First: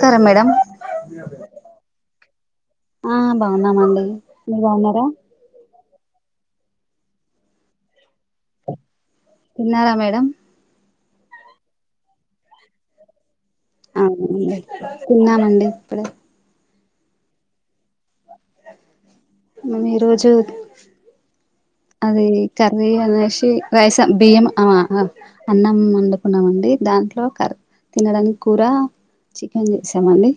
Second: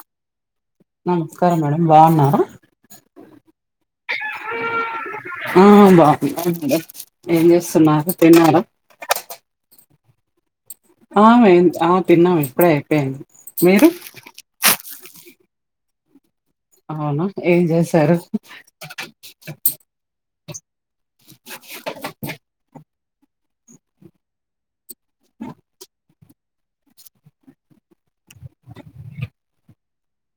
కరం madam నమస్కారం madam బాగున్నారా ఆ బాగున్నామండి మీర్ బాగున్నారా ఆ బాగున్నాం మేడం ఏం చేస్తున్నారు తిన్నార తిన్నారా మేడమ్ ఆ మేం ఆ తిన్నామ్ ఇప్పుడే అయిపోయింది మీరు అవునండి తిన్నామండి ఇప్పుడే అవునా ఏం చేశారు మేం ఈరోజు అది కర్రి అనేషి రైసు బియ్యం ఆ ఆ అన్నం వండు కున్నామండి దాంట్లో కర్ తినడానిక్ కూర చికెన్ చేసామండి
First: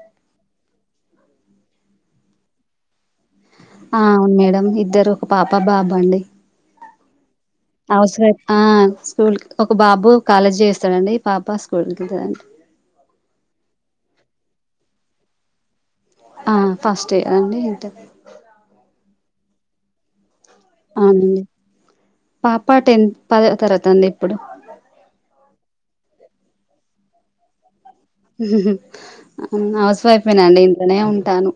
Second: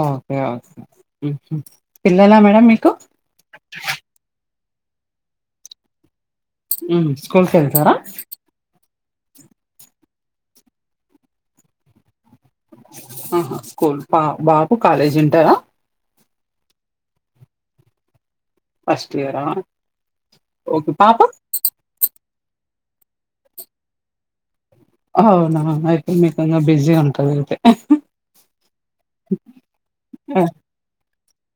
ఓకే ఓకే హ్మ్ హు పిల్లలా మేడం మీకు ఆ అవున్ మేడం ఇద్దరు ఒక పాప బాబన్డి హ్మ్ స్కూల్ కెల్ హౌస్వైఫ్ ఆ స్కూల్ ఒక బాబు కాలేజ్ జెస్తడండి పాప స్కూల్ కెళ్తదండి ఆహా స్కూల్ పా బాబు కాలేజ్ ఇంటరా ఆ ఫస్టే అండి ఇంటరె ఫస్ట్ ఇయరా ఓకే పాప అవునండి పాప టెన్త్ పదో తరగతండి ఇప్పుడు అవునా అయితే మీకు ఇంగ బిజీ ఉంటరు అయితే హౌస్వైఫేనండి ఇంట్లనే ఉంటాను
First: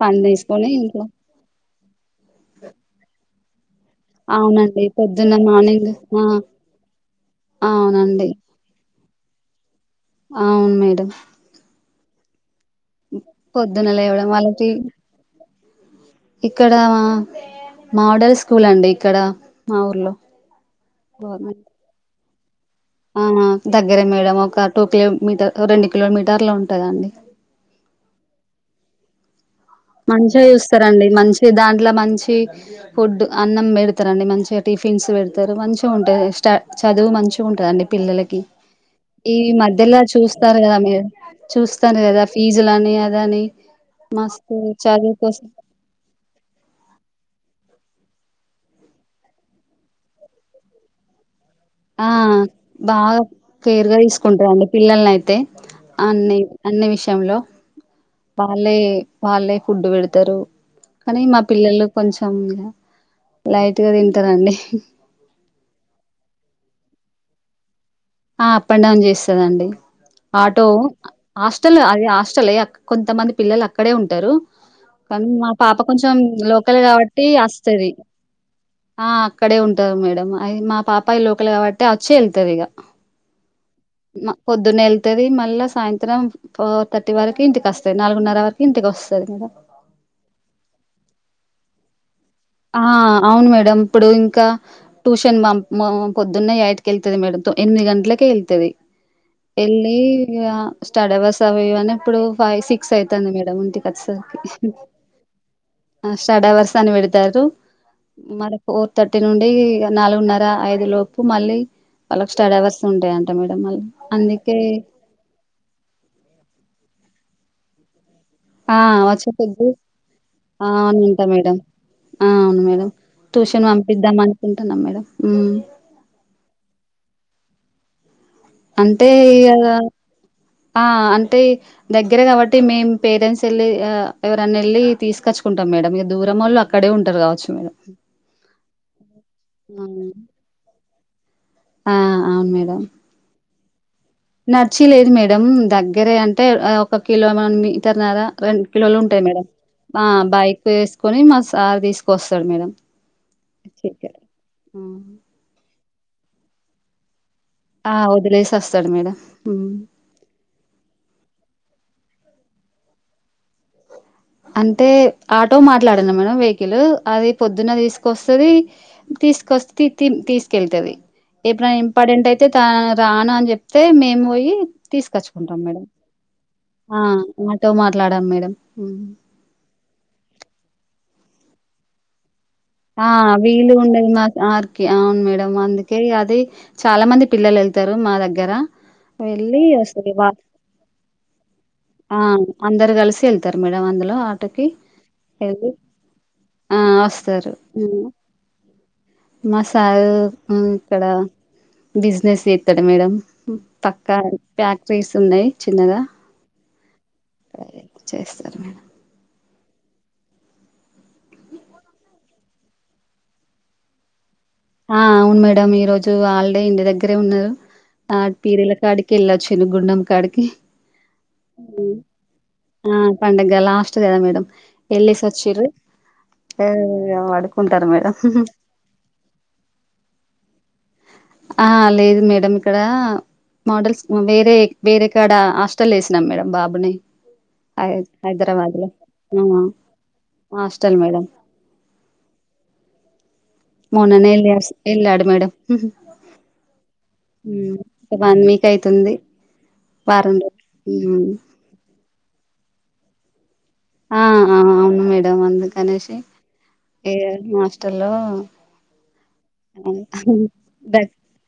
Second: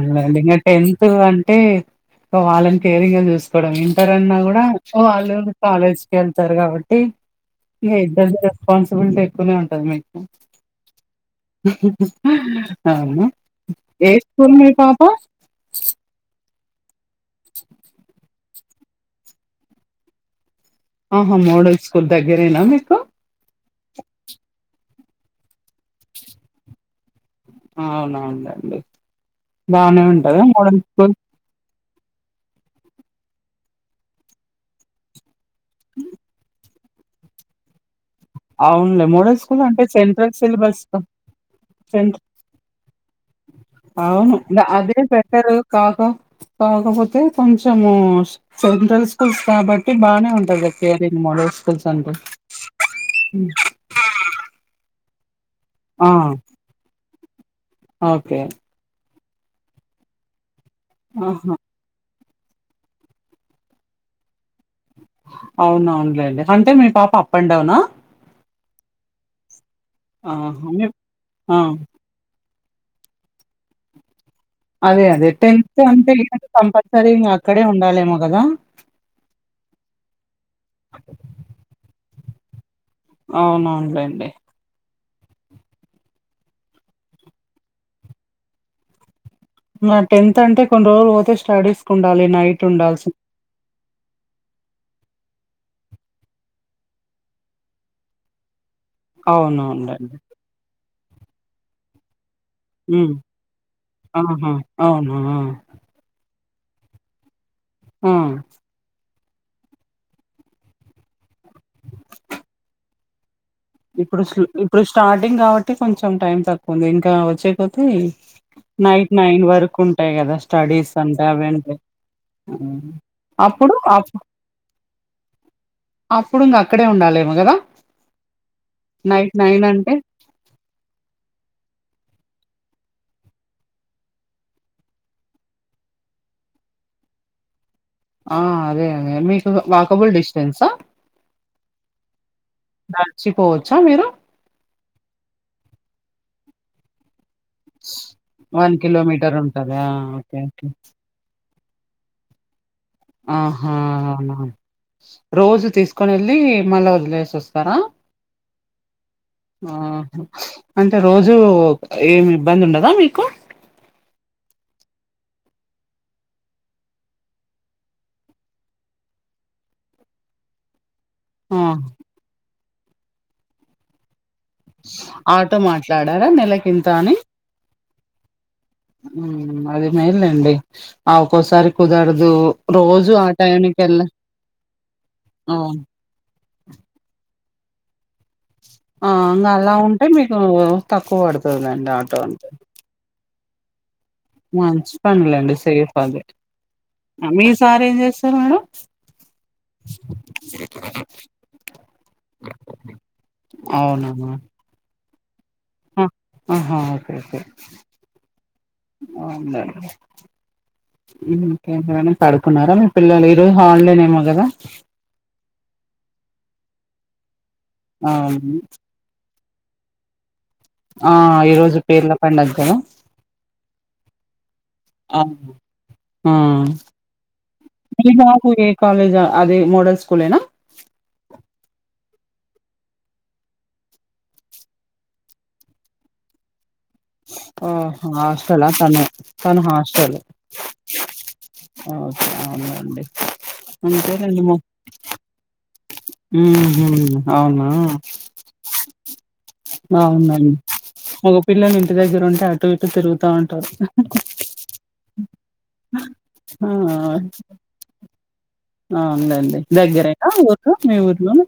పని ఇంకా తీసుకొని ఇంట్లో టెన్త్ అంటే వాళ్ళన్ కేరింగ్ గా చూస్ ఇప్పుడు ఇంటర్ అన్నాకూడా అవునండి పొద్దున్న వాళ్ళు మార్నింగ్ కాలేజ్కి ఆ యెళ్తారు కాబట్టి ఆ అవునండి ఇద్దరిది రెస్పాన్స్బులిటీ ఎక్కువనే ఉంటంది మీక్ ఆవున్ మేడం అవునా పొద్దున లె ఏ స్కూల్ మీ పాపా ఇక్కడ మాడల్ స్కూల్ అండి ఇక్కడ మా ఊర్లో ఆహా మోడల్ స్కూల్ దగ్గరేనా మీకు ఆహా దగ్గరే మేడం ఒక టూ కిలో మీటర్ ఒ రెండు కిలోమీటర్లు ఉంటదండి అవునవునులెండి బానే ఉంటదా మంచిగా మోడల్ చూస్తారండి స్కూల్ మంచి దాంట్లో మంచి ఫుడ్ అన్నం పెడుతారండి మంచిగా టిఫిన్స్ పెడ్ తరు మంచిగా ఉంటది స్ట చదువు మంచిగా ఉంటదండి పిల్లల కి అవునులే మోడల్ ఇవి స్కూల్ అంటే మధ్యల సెంట్రల్ చూస్తారు కదా సిలబస్ క మీరు చూస్తారు సెంట్ కదా ఫీజులని అదని అవును మస్తు అదే చదువు కోసం బెటర్ కాక కాకపోతే కొంచెము సెంట్రల్ స్కూల్స్ కాబట్టి బానే ఉంటది కేరన్ మోడోల్స్ ఆ బాగ మ్ కేర్గా తీసుకుంటారండి పిల్లలని అయితే ఆ అన్ని అన్ని విషయంలో ఓకే వాళ్ళే వాళ్ళే ఫుడ్ పెడుతారు కానీ మా ఆహా పిల్లలు కొంచెం లైట్ గా తింటారండి అవునవునులేండి అంటే మీ పాప అప్ అండ్ డౌనా ఆ అప్ అండ్ డౌన్ చేస్తదండి ఆటో ఆహా మీ ఆ హాస్టల్ అది హాస్టలే కొంతమంది పిల్లలు అక్కడే ఉంటారు అదే కానీ అదే మా పాప అంటే కొంచెం ఇయర్ లోకల్ కంపల్సరీ ఇంగ కాబట్టి అక్కడే వస్తది ఉండాలేమో గదా! ఆ అక్కడే ఉంటది మేడం అది మా పాపయ లోకల్ కాబట్టి వచ్చి వెళ్తది ఇగ అవునం మ పొద్దునేల్తది మళ్ళా సాయంత్రం ఫోర్ థర్టీ వరకు ఇంటికోస్తది నాలుగున్నర వరకు ఇంటికోస్తది ఇగ మరి నటెన్త్ అంటే కొన్ని రోజులు పోతే స్టడీస్కు ఉండాలి నైట్ ఆ ఉండాల్సి అవును మేడం ఇప్పుడు ఇంకా ట్యూషన్ ప్ పొద్దున్నే అయిట్ కేళ్తది మేడం ఎనిమిది గంటలకే వెళ్తది వెళ్ళి అవునవునులేండి. ఇగ స్టడి అవర్స్ అవి ఇవి అన్ని అప్పుడు ఫైవ్ సిక్స్ హ్మ్. అయితంది మేడం ఇంటికి ఆహా! వచ్చేసరికి అవును. ఆ! అ స్టడీ అవర్స్ అని పెడుతారు ఆ! మర్ ఫోర్ థర్టీ నుండి నాలుగున్నర ఐదు లోపు మళ్ళీ వాళ్ళకు స్డడి అవర్స్ ఉంటాయంట మేడం మళ్ళ ఇప్పుడు ఇప్పుడు స్టార్టింగ్ కాబట్టి కొంచెం టైం తక్కువ ఉంది ఇంకా వచ్చేకోద్ధి ఆ నైట్ వచ్చే నైన్ కొద్ది వరకు ఉంటాయి కదా ఆ స్టడీస్ అవునంట అంటే అవెం మేడం ఆ అవును మేడం ట్యూషన్ అప్ పంపిద్దాం అనుకుంటున్నాం మేడం మ్ అప్పుడు ఇంగ అక్కడే ఉండాలేమో కదా అంటే ఇగ అంటే ఆ అంటే దగ్గరే కాబట్టి మేం పేరెంట్స్ వెళ్ళి అ ఎవరన్న వెళ్ళి తీసుకొచ్చుకుంటాం మేడం ఇగ దూరమొల్లు అ క్కడే ఉంటారు కావచ్చు మేడం ఆ అదే అదే మీకు అవును వాకబుల్ డిస్టెన్సా ఆ అవును మేడం నడిచిపోవచ్చా మీరు నడిచిలేదు మేడం దగ్గరే అంటే ఒక కిలో వన్ మీటర్ నరా రెండు వన్ కిలోలు ఉంటాయి కిలోమీటర్ మేదం ఉంటదా అ ఓకే బైక్ ఓకే వే సుకొని మా సార్ తీసుకొస్తాడు మేడం ఆహా చికెన్ అవునా హ్మ్. రోజు తీసుకొని వెళ్ళి మళ్ళ వదిలేసి వస్ స్తారా ఆ వదిలేసి వస్తాడు మేడం హ్మ్. అహ అంటే రోజూ ఏమి ఇబ్బంది ఉండదా మీకు అంటే ఆటో మాట్లాడిన మేడం వెహికల్ అది పొద్దున్న తీసుకొస్తది తీసుకొస్ తి తీసుకెళ్తది ఆ ఎప్పుడైనా ఇంపార్టెంట్ అయితే తన్ రాను అని చెప్తే మేము పోయి ఆటో తీసుకొచ్చుకుంటాం మేడం మాట్లాడారా నెలకింత అని ఆటో మాట్లాడాం మేడం అది మేల్ అండి ఆ ఒక్కోసారి కుదరదు ఆ రోజు వీలు టైంకి వెళ్ళ ఉండదు మా సార్ కి అవును మేడంమ్ అవును అందుకే ఓకే అది చాలా మంది పిల్లలు వెళ్తారు మా దగ్గర ఆ ఇంగ వెళ్ళ అలా ఉంటే వస్తారు మీకు వారు తక్కువ పడుతదిలేండి ఆటో ఆ అంటే అందరు కలిసి వెళ్తారు వెళ్తారు మేడం అందులో ఆటకి మంచి పనిలేండి వాళ్లు సేఫ్ అది ఆ మీ వస్తారు సార్ ఏం చేస్తారు మేడం మా సారు ఊ ఇక్కడ బిజినెస్ చేస్తాడు మేడం అవునా పక్కా ఫ్యాక్టరీస్ ఉన్నాయి చిన్నగా ఆహా ఓకే ఓకే చేస్తారు మేడం అండి ఉ హు పడుకున్నారా మీ పిల్లలు ఈ రోజు హాలిడేనేమో కదా ఆ అవును మేడంమ్ ఈ రోజు హాలిడే ఇంటి దగ్గరే ఉన్నారు ఆ అవును పీరీల కాడికి వెళ్లొచ్చిండ్రు గుండం కాడికి ఆ ఈరోజు పేర్ల పండగ కదా ఆ పండగ లాస్ట్ కదా మేడం వెళ్లేసి అవును వచ్చిండ్రు ఆ ఏ వాడుకుంటారు మీ మేడం బాబు ఏ కాలేజ్ అదే మోడల్ స్కూల్ ఏనా ఆ లేదు మేడం ఇక్కడ మోడల్స్ వేరే వేరే కాడ హాస్టల్ వేసినాం మేడంమ్ బాబుని ఆహా హాస్టలా హైదరాబాద్ లో తను ఊ తను హాస్టల్ హాస్టల్ మేడం ఓకే అవునండి మొన్ననే వెళ్ళాడు మేడం ఉ హు అవునా హ్మ్. వన్ వీక్ అయితుంది వారం అవునండి రోజులు హ్మ్. మొగ పిల్లలు ఇంటి దగ్గర ఉంటే అటు ఇటు తిరుగుతా ఉంటారు ఆ అవును మేడం అందుకనేసి ఆ ఇగ హాస్టలో ఆ ఉండండి దగ్గరేనా ఊరు మీ ఊర్లోను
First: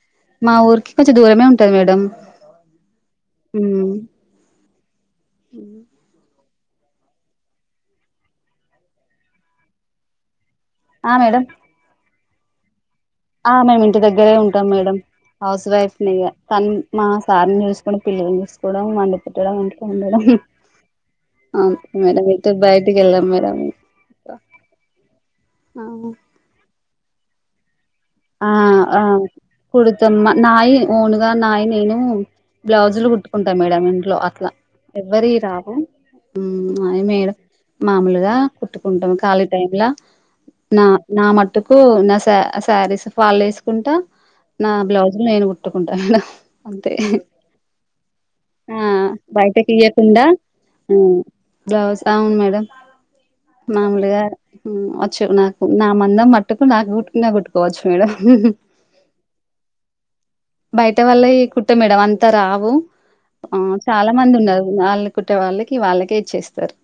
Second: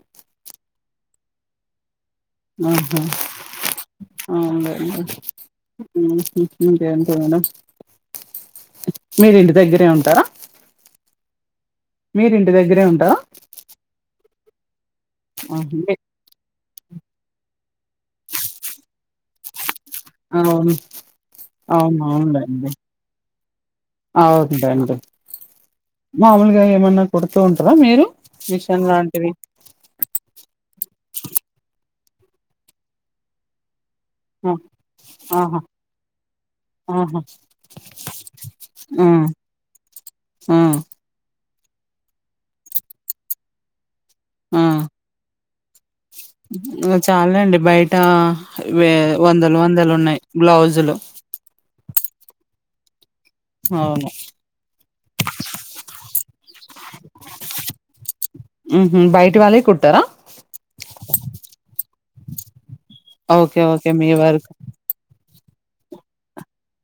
మా ఊరికి కొంచెం దూరమే వుంటది మేడం అవునా హ్మ్. ఆ ఉంట ఉ అంతే అంతే మేడం మీరు ఇంటి దగ్గరే ఉంటారా ఆ మేడమ్ మీరు ఇంటి దగ్గరే ఉంటారా ఆ మేము ఇంటి దగ్గరే ఉంటాం మేడం ఆహా! హౌస్ మీ వైఫ్ ని ఇగ పని మా సార్ ని చూసుకోవడం పిల్లల్ని చూసుకోవడం వండి పేట్టడం ఇంట్లో ఉండడం అవును అవును మేడమ్ ఎటు బయటకి వెళ్ళాం మేడమ్ అవునులేండి మామూలుగా ఏమన్నా కుడుతూ ఉంటారా మీరు ఆ మిషన్ ఆ లాంటివి కుడతమ్ నాయి ఓనుగా నాయి నేను బ్లౌజులు కుట్టుకుంటా మేడమ్ ఇంట్లో ఇట్లా ఆ! ఆహా ఎవ్వరివిరావు ఉ అది ఆహా మేడమ్ మామూలుగా ఆ కుట్టుకుంటాము ఖాళీ టైం లో ఆ నా మట్టుకు నా శారీస్ ఫాల్ వేసుకుంటా ఆ నా బ్లౌజులు నేను కుట్టుకుంటా మేడం అంతే ఇంగ చాలండి బయట ఆ వే వందలు బయటకి వందలు ఉన్నాయి ఇయ్యకుండా బ్లౌజులు ఆ బ్లౌస్ అవును మేడం అవును మామూలుగా వచ్చు నాకు నా మందం మట్టుకు నాకుట్టిన కుట్టుకోవచ్చు మేడం ఊహు బయటవలే కుట్టారా బయట వాల్లయి కుట్టమేడం అంతరావు ఆ ఓకే ఓకే మీ చాలామంది వరకు ఉన్నారు ద్నళ్ళకుట్టే వాళ్ళకి వాళ్ళకే ఇచ్చేస్తారు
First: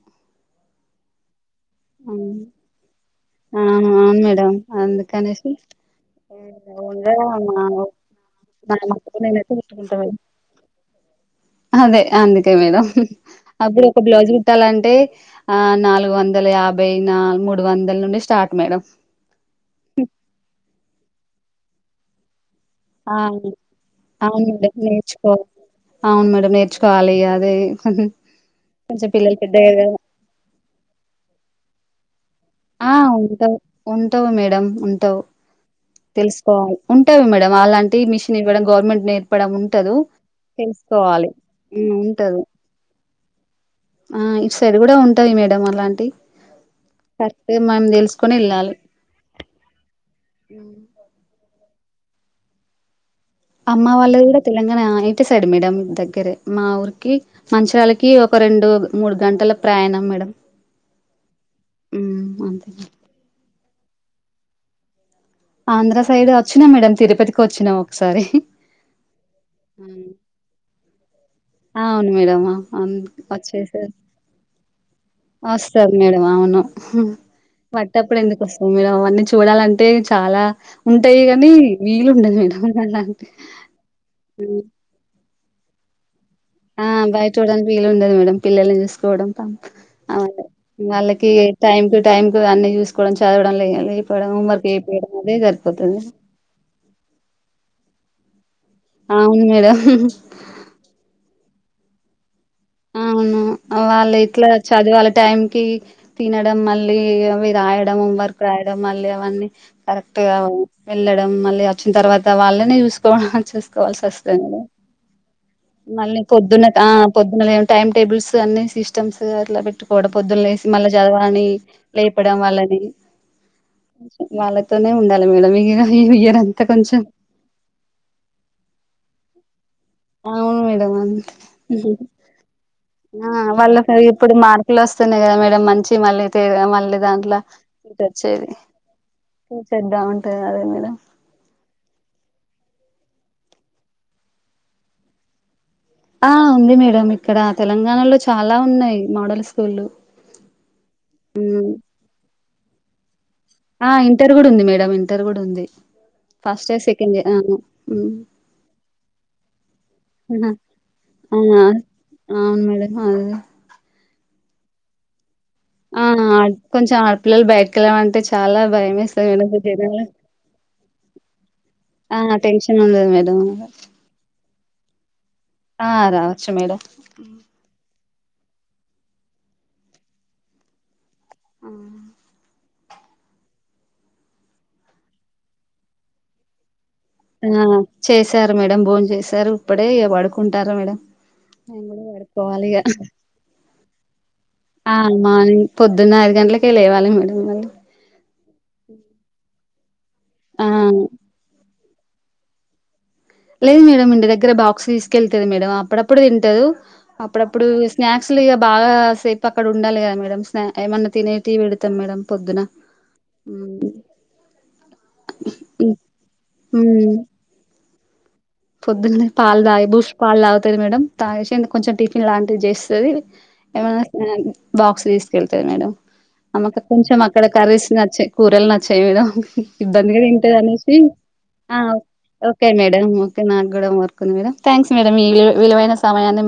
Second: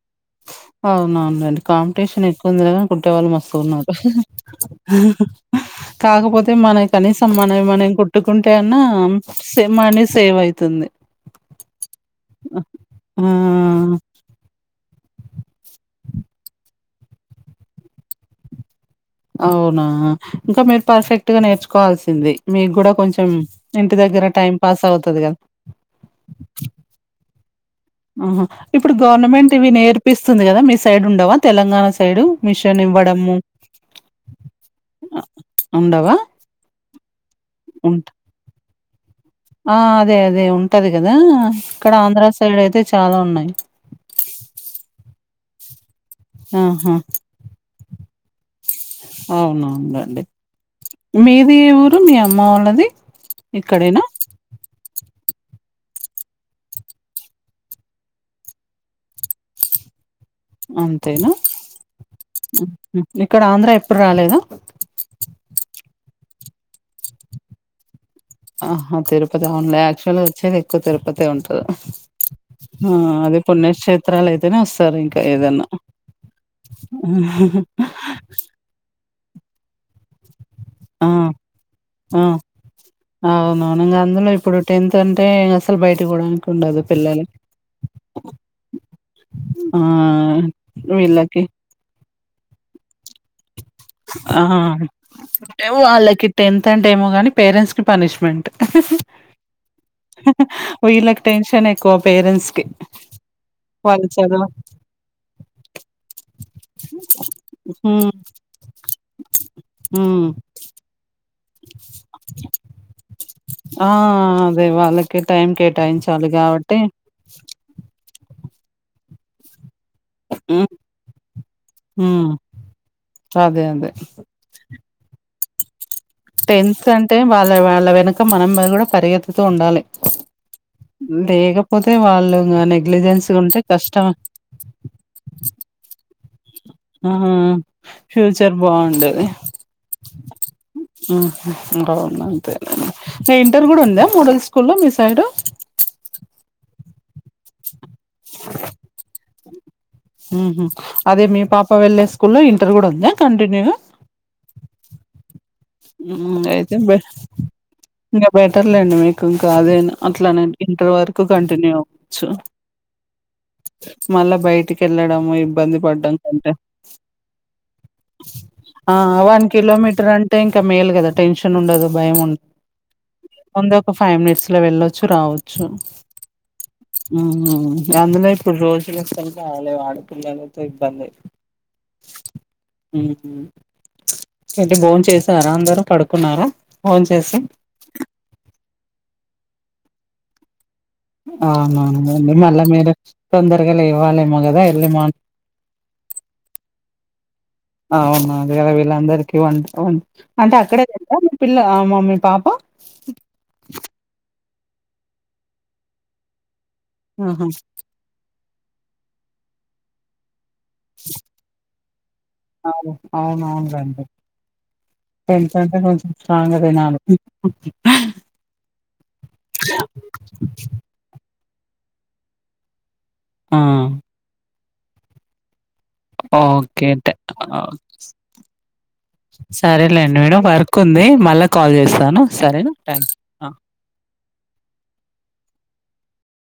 అవునా నంటి కాంపిటీషన్ హ్మ్. ఎక్కుఉంది కదా కుట్టే వాళ్ళు మస్తు ఆ ఉన్నావ్ హు అవును హు మేడం హ హ అందుకనేసి హా కాకపోతే మనయి ఓన్గా కనీసం మా మనవి మనం కుట్టుకుంటే నా అన్నా మటుకు నేనైతే సేమ్ కుట్టుకుంటా మనీ మేడం సేవ్ అయితుంది అదే అందుకే మేడమ్ హు హు ఆ అప్పుడు ఒక బ్లౌజ్ ట్టాలంటే ఆ నాలుగు వందల యాభై న మూడు వందల నుండి స్టార్ట్ మేడం అవునా ఇంకా మీరు పర్ఫెక్ట్ గా నేర్చుకోవాల్సింది మీ గుడా ఆ కొంచెం ఇంటి దగ్గర అవును టైం మేడం పాస్ అవుతది నేర్చుకో కదా అవును మేడమ్ నేర్చుకోవాలి ఇగ అదే కొంచెం ఆహా ఇప్పుడు పిల్లలు గవర్నమెంట్ ఇవి పెద్దయ్యారు కదా నేర్పిస్తుంది కదా మీ సైడ్ ఉండవా తెలంగాణ సైడు మిషన్ ఆ ఇవ్వడము ఉంటవు ఉంటవు మేడం ఉంటవు ఆహ్, ఉండవా తెలుసుకోవాలి ఉంటావి మేడం అలాంటి ఉంట మిషన్ఇవ్వడం గవర్నమెంట్ నే ఆ అదే అదే ఉంటది కదా ఇక్కడ ఉమ్ ఆంధ్ర ఉంటది సైడ్ అయితే చాలా ఉన్నాయి ఆ ఇట్ సైడ్ కూడా ఉంటాయి మేడం అలాంటి ఆహా కరెక్ట్ మనం తెలుసుకోని ఎళ్ళాలి అవునవునండి మీది ఏ ఊరు మీ అమ్మ వాళ్ళది అమ్మ ఇక్కడేనా వాళ్ళది కూడా తెలంగాణ ఇటు సైడ్ మేడం దగ్గరే మా ఊరికి మంచి వాళ్ళకి ఒక రెండు మూడు గంటల ప్రయాణం మేడం అంతేనా ఉమ్ అంతే ఇక్కడ ఆంధ్ర ఎప్పు రాలేదా ఆంధ్ర సైడ్ వచ్చినా మేడం తిరుపతికి వచ్చినా ఒకసారి ఆహా తిరుపతి అఉన్లే యాక్చువల్గా వచ్చేది ఎక్కువ తిరుపతి ఉంట అవును మేడం ఆ అన్ అది వచ్చేసారు పుణ్యక్షేత్రాలు అయితేనే వస్తారు ఇంకా ఏదన్నా సరే మేడం అవును వట్టప్పుడు ఎందుకు వస్త అవ్ మేమ్ అవన్నీ చూడాలంటే చాలా ఆ ఉంటాయి గానీ వీలు ఆ ఉండదు మేడం అలాంటి తన్టే అసలు బయటి పోడాన్క ఆ బయట్ చూడానికి వీలు ఉండదు మేడం పిల్లల్ని చూసుకోవడం కం ఆ వాళ్ళకి వీళ్ళకి టైం టు టైమ్ కు అన్ని చూసుకోవడం చదవడం లేయ లేపోవడం ఆ హోంవర్క్ చెపియడం అదే సరిపోతది వాళ్ళకి టెన్త్ అంటే ఏమో కానీ పేరెంట్స్ కి పనిష్మెంట్ అవును మేడం హు హు వీళ్ళకి టెన్షన్ ఎక్కువ పేరెంట్స్ కి అవును వాళ్ళు ఇట్లా చదివాల టైం కి తినడం మళ్ళీ అవి రాయడం హ్మ్ ఓమ్ వర్క్ రాయడం మళ్ళీ అవన్నీ కరెక్ట్ హ్మ్ గా వ్ వెళ్ళడం మళ్ళీ వచ్చిన తర్వాత వాళ్ళనీ చూసుకోవ ఆ చూసుకోవాల్సిస్తది అదే మేడమ్ వాళ్ళకి టైం మళ్ళీ కేటాయించాలి పొద్దున్న త కాబట్టి ఆ పొద్దున టైమ్ టేబుల్స్ అన్ని సిస్టమ్స్ అట్లా పెట్టు పోడ పొద్దున్ లేసి హ్మ్ మళ్ళా చదవాని హ్మ్ లేపడం వల్లని అదే అదే వాళ్ళతోనే ఉండాలి మేడం ఇగ ఏమి ఎత్ టెన్త్ అంటే వాళ్ళ వాళ్ళ వెనక మనం కూడా పరిగెత్తుతూ ఉండాలి అవును మేడం అంతే లేకపోతే వాళ్ళు ఇంగ నెగ్లిజెన్స్ గుంటే కష్టం పిలస్తేనే కదా మేడ మంచి మళ్ళీ తే మళ్ళీ ఆ దాంట్లో పి తేచ్చేది ఫ్యూచర్ బాగుండేది మ్ చేద్దాం అంటే అదే మేడమ్ హు ఉంటరు నా అంతే న ఇంటర్ కూడా ఉందా మోడల్ స్కూల్లో మీ సైడ్ ఆ ఉంది మేడం ఇ ఇక్కడ తెలంగాణలో చాలా ఉన్నయి మోడల్ స్కూళ్లు. హ్మ్ హు అదే మీ పాప వెళ్ళే స్కూల్లో ఇంటర్ కూడా ఉందా కంటిన్యూ ఆ ఇంటర్ కూడా ఉంది మేడం ఇంటర్ కూడా ఉంది. ఫస్ట్ అయితే ఇయర్ బె సెకండ్ ఇయర్ అవును ఇంగా బెటర్ లేండి మీకు ఇంకా అదైనా అట్లనయినా. ఇంటర్ వరకు ఆ కంటిన్యూ అవ్వచ్చు. అవును మేడం అదే మళ్ళా బయటికి ఎళ్ళడము ఇ ఇబ్బంది ఆ పడ్డం కంటే కొంచెం ఆడపిల్లలు బయటకి వెళ్ళమంటే చాలా ఆ భయం వేస్తది వన్ మేడం జనాలు కిలోమీటర్ అం ఇంక మేలు కదా టెన్షన్ ఉండదు, భయం ఆ ఉం టెన్షన్ ఉండదు మేడం ముందు ఒక ఫైవ్ మినిట్స్ లో వెళ్ళొచ్చు రావచ్చు. ఆ రావచ్చు మేడం ఉ అందులో ఇప్పుడు రోజులు అస్సలు బాలేవు ఆడపిల్లలతో ఇబ్బంది. ఎంటి భోంచేసారా అందరూ, పడుకున్నారా? భోం చేెస్ ఆ చేసారు మేడం భోం చేసారు ఇప్పుడే ఇగ పడుకుంటార మేడం. నేను కూడా అవునవునండి మళ్ళా పడుకోవాలి ఇగ మీరు తొందరగా లేవాలేమో కదా ఆ ఎర్లీమా మార్నింగ్ పొద్దున్న ఐదు గంటలకే లేవాలి మేడం మళ్ళీ. అవునా అదే కదా వీళ్ళ అందరికి వం వం అంటే ఆ అక్కడే తింటదా మీ పిల్ల మీ పాప లేదు మేడం ఇంటి దగ్గరే బాక్స్ తీసుకెళ్తది మేడం. అప్పుడప్పుడు తింటదు, ఆహా అప్పుడప్పుడు స్నాక్స్లు ఇగ బాగా సేపు అక్కడ ఉండాలి కదా మేడమ్. ఏమన్నా తినేటీయి పెడతం మేడం పొద్దునా. మెన్స్ అంటే కొంచెం స్ట్రాంగ్ గా తినాలి. ఉమ్ పొద్దున్నే పాలు తాగి బూష్ట్ పాలు తాగుతది మేడం, తాగేసి కొంచెం టిఫిన్ లాంటివి చేస్ తది ఆ ఏమైనా స్నాక్ బాక్స్ తీసుకెళ్తది మేడం. అమ్మకు ఓకే ట కొంచెం అక్కడ కర్రీస్ నచ్చయి కూరలు నచ్చాయి మేడం సరేలేండి ఇబ్బందిగా మేడం తింటది వర్క్ అనేసి ఉంది మళ్ళా కాల్ ఆ చేస్తాను ఓకే సరేనా మేడం థ్యాంక్స్ ఓ కే ఆ నాకు కూడా వర్కుంది మేడం, థ్యాంక్స్ మేడం ఈ విలువై విలువైన సమయాన్ని మాకు